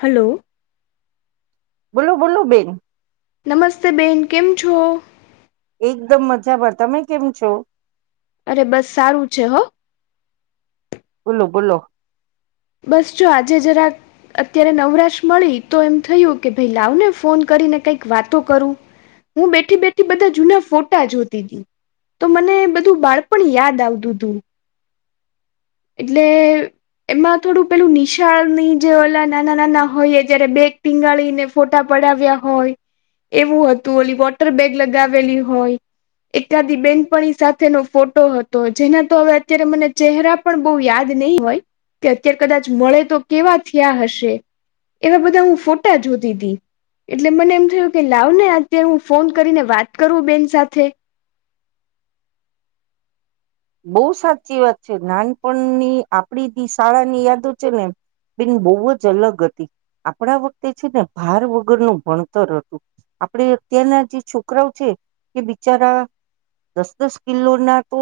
Hello બોલું, બોલું બેન. નમસ્તે બેન કેમ, છો? એકદમ મજા બાર, તમે કેમ છો અરે બસ સારું છે, હો બોલો, બોલો. બસ, જો આજે જરાક અત્યારે નવરાશ મળી, તો એમ થયું કે ભાઈ લાવ ને ફોન કરીને કઈક, વાતો કરું. હું, બેઠી બેઠી બધા જૂના, ફોટા જોતી દ તો મને બધું બાળપણ, યાદ આવતું હતું. એટલે એમાં થોડું પેલું નિશાળ ની જે ઓલા નાના નાના હોય, જયારે બેગ ટીંગાળી ને ફોટા પડ ડાવ્યા હોય, એવું હતું ઓલી વોટર બેગ લગાવેલી હોય એકાદી બેનપણી સાથેનો ફોટો હતો, જેના તો હવે અત્યારે મને ચહેરા પણ બહુ યાદ નહી, હોય. કે અત્યારે કદાચ મળે તો કેવા થયા હશે એવા બધા હું, ફોટા જોતી હતીી એટલે મને એમ થયું, કે લાવ ને અત્યારે હું ફોન કરીને વાત કરું, બેન સાથે બહુ સાચી વાત છે, નાનપણની આપડી બી શાળાની યાદો છે, ને. બન બહુ જ અલગ, હતી આપણા વખતે છે, ને ભાર વગરનું ભણતર હતું. આપડ અત્યારના જે છોકરાઓ છે, એ બિચારા. દસ, દસ કિલો ના તો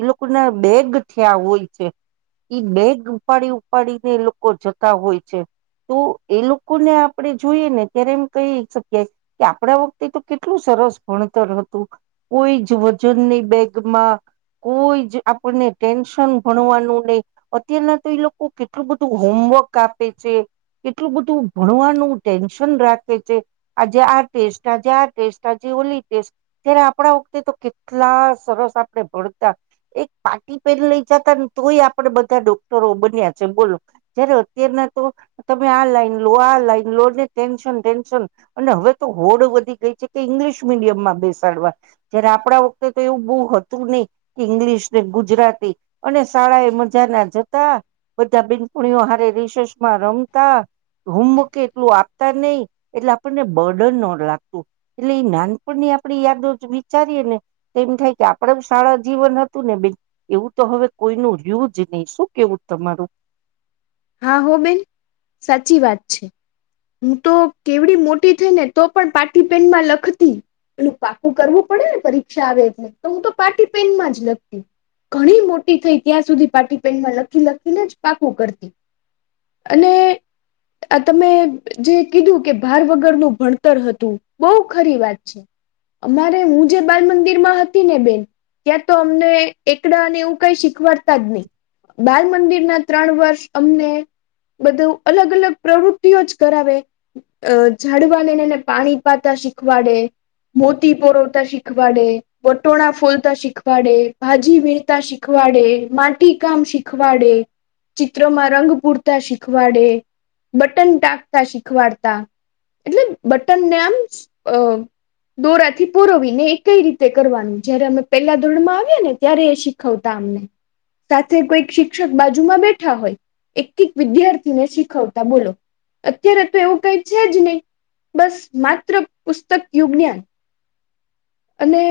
એ લોકોના બેગ, થયા હોય છે. ઈ બેગ ઉપાડી ઉપાડીને લોકો જતા હોય, છે. તો એ લોકો ને આપડણે જોઈએ, ને ત્યારે એમ કહી શકીએ કે આપડા વખતે તો કેટલું છે. સરસ ભણતર હતું, કોઈ જ વજનની બેગમાં. [unintelligible] [inaudible] આપને ટેન્શન ભણવાનું નહી, અત્યારના તો એ લોકો કેટલું બધું હોમવર્ક, આપ. પી, છે. એટલું બધું ભણવાનું ટેન્શન રાખે છે, આજે આ ટેસ્ટ આજ, આ ટેસ્ટ આજે ઓલી ત્યારે આપણા વખતે, તો કેટલા સરસ આપણે ભણતા એક પાટી પેન લઈ, જતા ને તોય આપડે બધા ડોક્ટરો બન્યા છે, બોલો જયારે અત્યારના તમે આ લાઈન લો આ લાઈન, લો ટેન્શન ટેન્શન, અને હવે તો હોડ, વધી ગઈ કે ઇંગ્લિશ મીડિયમમા બેસાડવા, જયારે આપણા વખતે તો એવું બહ હતું, નહી. ઇંગ્લિશ ને ગુજરાતી અને શાળા એ મજાના, જતા બધા બિનપુણીઓ હારી રિસસમા રમતા હોમવર્ક એટલું આપતા નહીિ, એટલે આપણને બર્ડન ન લાગતું, એટલે એ નાનપણની આપણી યાદો વિચારીએ, ને તો એમ થાય કે આપડે શાળા જીવન હતું, ને બેન એવું તો હવે કોઈનું રહ્યું જ નહીં, શું કેવું તમારું હા, હો બેન સાચી વાત છે. હું, તો કેવડી મોટી થઈ, ને તો પણ પાટીી પેનમા લખતી એલ પાકું કરવું પડે ને પરીક્ષા, આવે એટલે તો હું તો પાટી પેનમાં જ લખતી ઘણી મોટી થઈ, ત્યાં સુધી પાટી પેનમાં લખી લખીને જ પાકું કરતી અને આ તમે જે કીધું કે ભાર વગરનું ભણતર હતું બહુ ખરી વાત છે અમારે હું જે બાલ મંદિરમાં હતી ને બેન ત્યાં તો અમને એકડા અને એવું કઈ શીખવાડતા જ નહી બાલ મંદિરના ત્રણ વર્ષ અમને બધું અલગ અલગ પ્રવૃતિઓ જ કરાવે જાઝડવા એને પાણી પાતા શીખવાડે મોતી પરવતા શીખવાડે બટોણા ફોલતા શીખવાડે ભાજી વીણતા શીખવાડે ે માટી કામ શીખવાડે ચિત્રમાં રંગ પૂરતા શીખવાડે બટન ટાકતા શીખવાડતા એટલે બટનને આમ અ દોરાથી પુરોવી ને એ કઈ રીતે કરવાનું જયારે અમે પેલા ધોરણમાં આવ્યા ને ત્યારે એ શીખવતા સાથે કોઈક શિક્ષક બાજુમાં બેઠ હોય એક એક વિદ્યાર્થીને શીખવતા બોલો અત્યારે તો એવું કઈ છે જ નહી બસ માત્ર પુસ્તક યુજ્ઞાન અને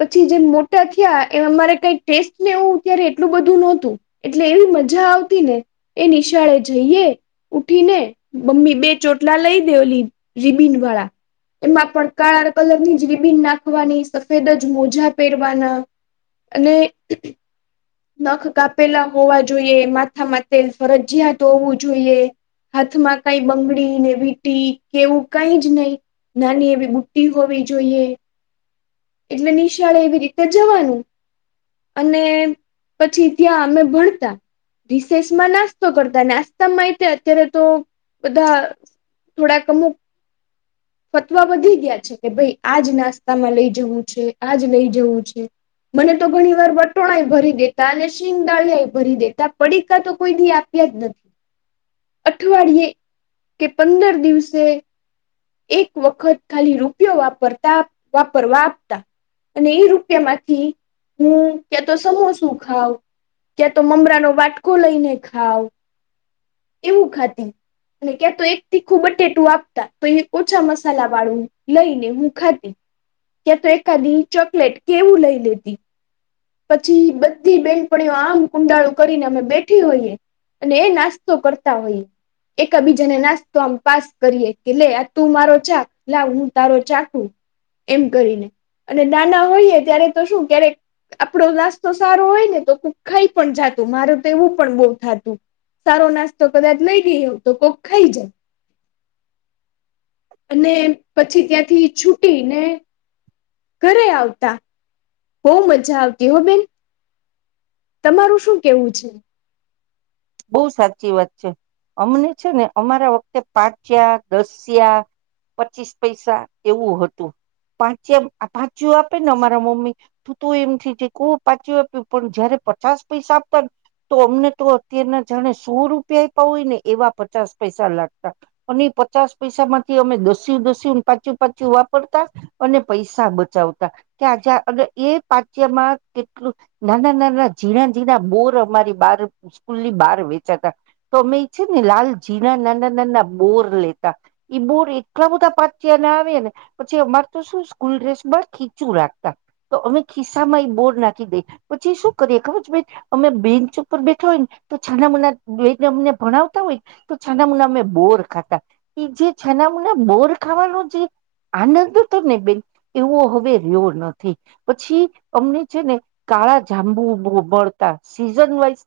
પછી જે મોટા થયા એ અમારે કઈ ટેસ્ટ ને એું્યારે એટલું બધું નહોતું એટલે એવી મજા મજા આવતી ને એ નિશાળે જઈએ ઉઠી ને મમ્મી બે ચોટલા લઈ દેવલી રીબિન વાળા એમાં પણ કાળા કલર ની જ રીબીન નાખવાની સફેદ જ મોજા પહેરવાના અને નખ કાપેલા હોવા જોઈએ માથામાં તેલ ફરજયા તો હોવું જોઈએ હાથમાં કઈ બંગડી ને વીટી કેવું કઈ જ નહી નાની એવી બુટ્ટી હોવી જોઈએ એટલે નિશાળે એવી રીતે જવાનું અને પછી ત્યાં અમે ભણતા રિસેસમાં નાસ્તો કરતા નાસ્તામાં એ અત્યારે તો બધા થોડા કમુ ફતવા વધી ગયા છે કે ભાઈ આજ નાસ્તામાં લઈ જવું છે આજ લઈ જવું છે મને તો ઘણી વાર વટોળ એ ભરી દેતા અને શિંગ દાળિયા ભરી દેતા પડીકા તો કોઈ આપ્યા જ નથી અઠવાડિયે કે પંદર દિવસે એક વખત ખાલી રૂપિયો વાપરતા વાપરવા આપતા અને એ રૂપિયા માંથી હું ક્યા તો સમોસું ખાવ ત્યાં તો મમરા ન વાટકો લઈને ખાવ એવું ખાતી અને ક્યાં તો એક થી ખૂબટેટું આપતા તો એ ઓછા મસાલા વાળું લઈને હું ખાતી કે્યા તો એ કાદી ચોકલેટ કેવું લઈ લ હતી પછી બધી બેનપણીઓ આમ કુંડાળું કરીને અમે બેઠી હોઈએ અને એ નાસ્તો કરતા હોય એકા બીજાને નાસ્તો આમ પાસ કરીએ કે લે આ તું મારો ચાક લાવ હું તારો ચાકુ એમ કરીને અને નાના હોઈએ ત્યારે તો શું ક્યારેક આપડો નાસ્તો સારો હોય ને તો કુક ખાઈ પણ જાતું મારું તો એવું પણ બહ થતું સારો નાસ્તો કદાચ લઈ ગઈ એવું તો કોક ખાઈ જાય અને પછી ત્યાંથી છૂટી ને ઘરે આવતા બહ મજા આવતી હો બેન તમારું શું કેવું છે બહુ સાચી વાત છે અમને છે ને અમારા વખતે પાંચ્યા દસિયા પચીસ પૈસા એવું હતું પાંચ પાચું આપે ને અમારા મમ્મી તું તું એમ થી જે ક પાચું આપ્યું પણ જયારે પચાસ પૈસા પર તો અમને તો અત્યારના જાણે સો રૂપિયા પાાવય ને એવા પચાસ પૈસા લાગતા અને એ પચાસ પૈસા માં થી અમે દસ્યું દસ્યું પાચું પાચું વાપરતા અને પૈસા બચાવતા ત્યાં જ્યાં એ પાચ્યમાં કેટલું નાના નાના ઝીણા ઝીણા બોર અમારી બાર સ્કુલી બહાર વેચાતા તો અમે છે ને લાલ ઝીણા નાના નાના બોર લેતા બોર એટલા બધા પાતયાર ને પછી અમાર તો શું સ્કૂલ ડ્રેસ બ ખીચું રાખતા તો અમે ખિસ્સા માં બોર્ડ નાખી દઈ પછી શું કરીએ ખરચ ભાઈ અમે બેન્ચ ઉપર બેઠા હોય ને તો છાના મુના એને અમને ભણાવતા હોયને તો છાના મુના અમે બોર ખાતા એ જે છાના મને બર ખાવાનું છે આનંદ હતો ને બેન એવો હવે રહ્યો નથી પછી અમને છે ને કાળા જાંબુતા સીઝન વાઈઝ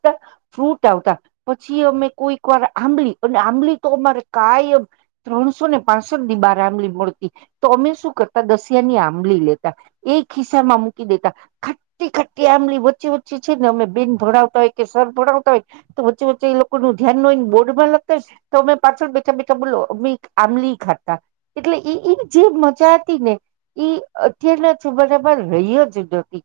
ફ્રૂટ આવતા પછી અમે કોઈક વાર આંબળ અને આંબલી તો અમારે કાયમ ત્રણ સો ને પાસઠ ી બાર આંબળલી મળતી તો અમે શું કરતા દસિયા ની આંબળલી લેતા એકિ માં મૂકી દેતા ખટી ખટી આમલી વચ્ચી વચ્ચી છે ને અમે બેન ભોડાવતા હોય કે સર ભોડાવતા તો વચ્ચે વચ્ચે એ લોકો નું ધ્યાન નને બોર્ડમાં લગતા હોય તો અમે પાછળ બેઠા બેઠા બોલો અ ખાતા એટલે એ એ જેબ મજાતી ને એ અત્યારના જમાનામાં રહ્યો જ નથી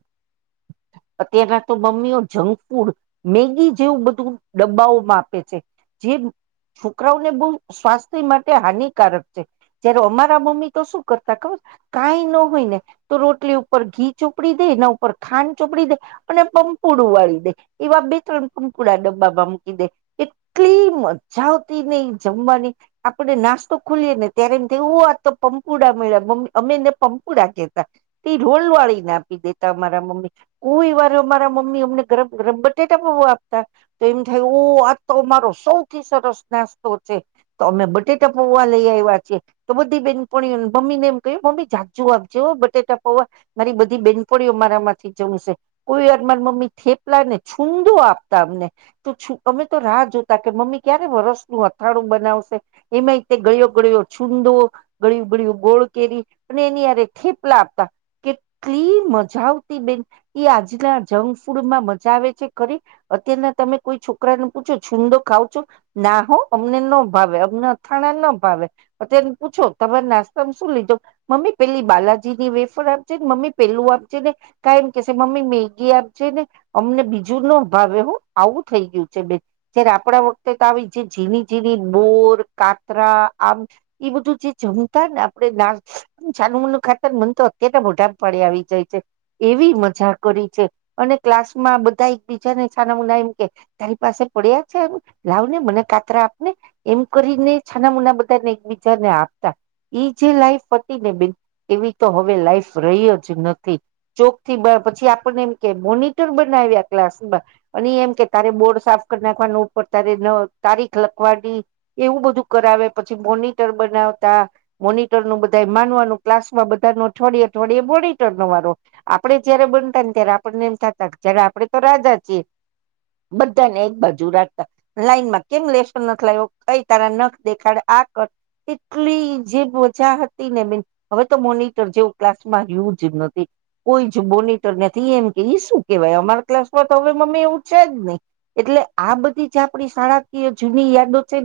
અત્યારના તો મમ્મીઓ જંક ફૂડ મેગી જેવું બધું ડબ્બાઓમાં આપે છે જે છોકરાઓ ને બહુ સ્વાસ્થ્ય માટે હાનિકારક છે જ્યારે અમારા મમ્મી તો શું કરતા ખબર કઈ ન હોય ને તો રોટલી ઉપર ઘી ચોપડી દે એના ઉપર ખાંડ ચોપડી દે અને પૂડું વાળી દે એવા બે ત્રણ કંકુડા ડબ્બા મુકી દે એટલી મજા આવતી ને જમવાની આપણે ના નાસ્તો ખુલી ને ત્યારે તેવું આ પંપુડા મળ્યા મમ્મી અમેને પંપુડા કેતા પૂડં વાળીને આપી દેતા અમારા મમ્મી કોઈ વાર અમારા મમ્મી અમને ગરમ ગરમ બટેટા તો એમ થાય ઓ આ તો અમારો સૌથી સરસ નાસ્તો છે તો અમે બટેટા પોવા લઈ આવ્યા છે તો બધી બેન પણ મમ્મી ને એમ કહ્યું મમ્મી જાજુ આપજો બટેટા પોવા મારી બધી બેનફળીઓ મારા માંથી જવું છે કોઈ વાર મારા મમ્મી થેપલાય ને છૂદો આપતા અમને તો અમે તો રાહ જોતા કે મમ્મી ક્યારે વર્ષ અથાણું બનાવશે એમાં ગળિયો ગળિયો છુંદો ગળિયું ગળિયું ગોળ કેરી અને એની થેપલા આપતા એટલી મજા આવતી બેન એ આજના જંકફૂડમાં મજા આવે છે ખરી અત્યારના તમે કોઈ છોકરાને પૂછો છુંદો ખાવ છો ના હો અમને નો ભાવે અમને અથાણ ના ભાવેને પૂછો તમામે નાસ્તા શું લીધો મમ્મી પેલી બાલાજી ની વેફર આપજે મમ્મી પેલું આપે ને કમ કે મમ્મી મેગી આપજે ને અમને બીજું ન ભાવે આવું થઈ ગયું છે બેન જયારે આપણા વખતે તો આવી જે જીની જીની બોર ખાખરા આમ એ બધું જે જમતા ને આપે ના છનું મોનું ખાતા ને મન તો અત્યારે મોઢા પાણી આવી જાય છે એવી મજા કરી છે અને ક્લાસમાં બધા બીજા ને છાનામના એમ કે તારી પાસે પડ્યા છે એમ લાવ ને મને કાતરા આપને એમ કરી છાના મોના બધા ને એકબીજાને આપતા ઈ જે લાઈફ હતીને બેન એવી તો હવે લાઈફ રહી જ નથી ચોકથી પછી આપને એમ કે મોનિટર બનાવ્યા ક્લાસ અને એમ કે તારે બોર્ડ સાફ કરી નાખવાનું ઉપર તારે તારીખ લખવાની એવું બધું કરાવે પછી મોનિટર બનાવતા મોનિટર નું બધા માનવાનું ક્લાસ માં બધા અઠવાડિય અઠવાડિય એ મોનિટર વારો આપડે જયારે બનતા ને ત્યારે આપણને એમ થતા જ આપડે સ્વરાજા છે બધાને એક બાજુ રાખતા લાઈનમાં કેમ લેશન નથી લ્યો કઈ તારા નખ દેખાડ [unintelligible] એટલી જે મજા હતી ને બેન હવે તો મોનિટર જેવું ક્લાસમાં રહયુ જ નથી કોઈ જ મોનિટર નથી એમ કે શું કેવાય અમાર ક્લાસ તો હવે મમ્મી એવું છે જ નહી એટલે આ બધી જે આપણી શાળાકીય જૂની યાદો છે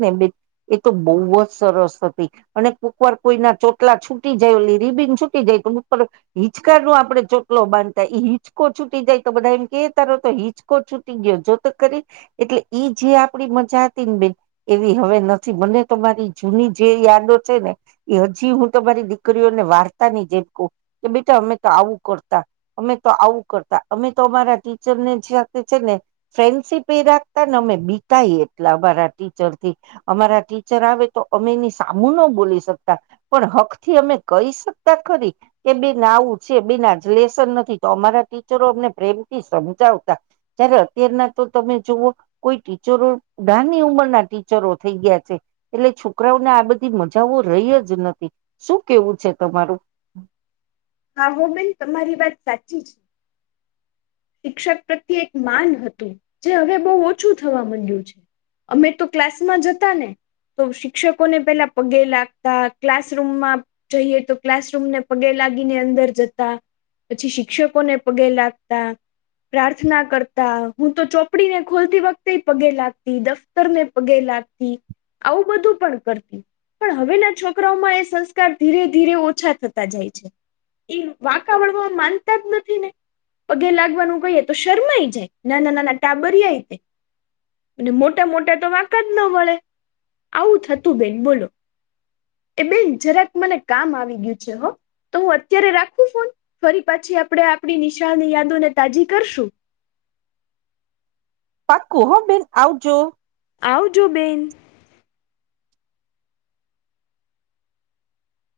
એ તો બહુ જ સરસ હતી અને કોકવાર કોઈના ચોટલા છૂટી જાયલી રિબીન છૂટી જાય તો હિચકા નો આપડે ચોટલો બાંધતા એ હિચકો છૂટી જાય તો બધા એમ કે તો હિચકો છૂટી ગયો જો તો કરી એટલે ઈ જે આપડી મજા હતી ને બેન એવી હવે નથી મને તમારી જૂની જે યાદો છે ને એ હજી હું તમારી દીકરીઓને વાતાં જેમ કહુ કે બેટા અમે તો આવું કરતા અમે તો આવું કરતા અમે તો અમારા ટીચરને જે છે ને ફ્રેન્ડશીપ એ રાખતા ને અમે બીતાઈ એટલે અમારા ટીચર થી અમારા ટીચર આવે તો અમે એની સામું ન બોલી શકતા પણ હક થી અમે કહી શકતા કરી કે બેન આવું છે બેનજ લેશન નથી તો અમારા ટીચરો અમને પ્રેમ થી સમજાવતા જયારે અત્યારના તો તમે જુવઓ કોઈ ટીચરો નાની ઉંમરના ટીચરો થઈ ગયા છે એટલે છોકરાઓને આ બધી મજાઓ રહી જ નથી શું કેવું છે તમારું [inaudible] હા હો બેન તમારી વાત સાચી છે શિક્ષક પ્રત્યે એક માન હતું જે હવે બહુ ઓછું થવા માંડ્યું છે અમે તો ક્લાસ માં જતા ને તો શિક્ષકોને પેલા પગે લાગતા ક્લાસરૂમમાં જઈએ તો ક્લાસરૂમને પગે લાગીને અંદર જતા પછી શિક્ષકોને પગે લાગતા પ્રાર્થના કરતા હું તો ચોપડી ને ખોલતી વખતે પગે લાગતી દફતર ને પગે લાગતી આવું બધું પણ કરતી પણ હવેના છોકરાઓમાં એ સંસ્કાર ધીરે ધીરે ઓછા થતા જાય છે એ વાકવરવા માનતા જ નથી ને પગે લાગે ગઈ તો શરમાઈ જાય નાના નાના ટાબરિયા તે અને મોટા મોટા તો વાંકા જ ન વે આવું થતું બેન બોલો એ બેન જરાક મને કામ આવી ગયું છે હો તો હું અત્યારે રાખું ફોન ફરી પાછી આપડણે આપણી નિશાળની યાદોને તાજી કરશું પાકું હ બેન આવજો આવજો બેન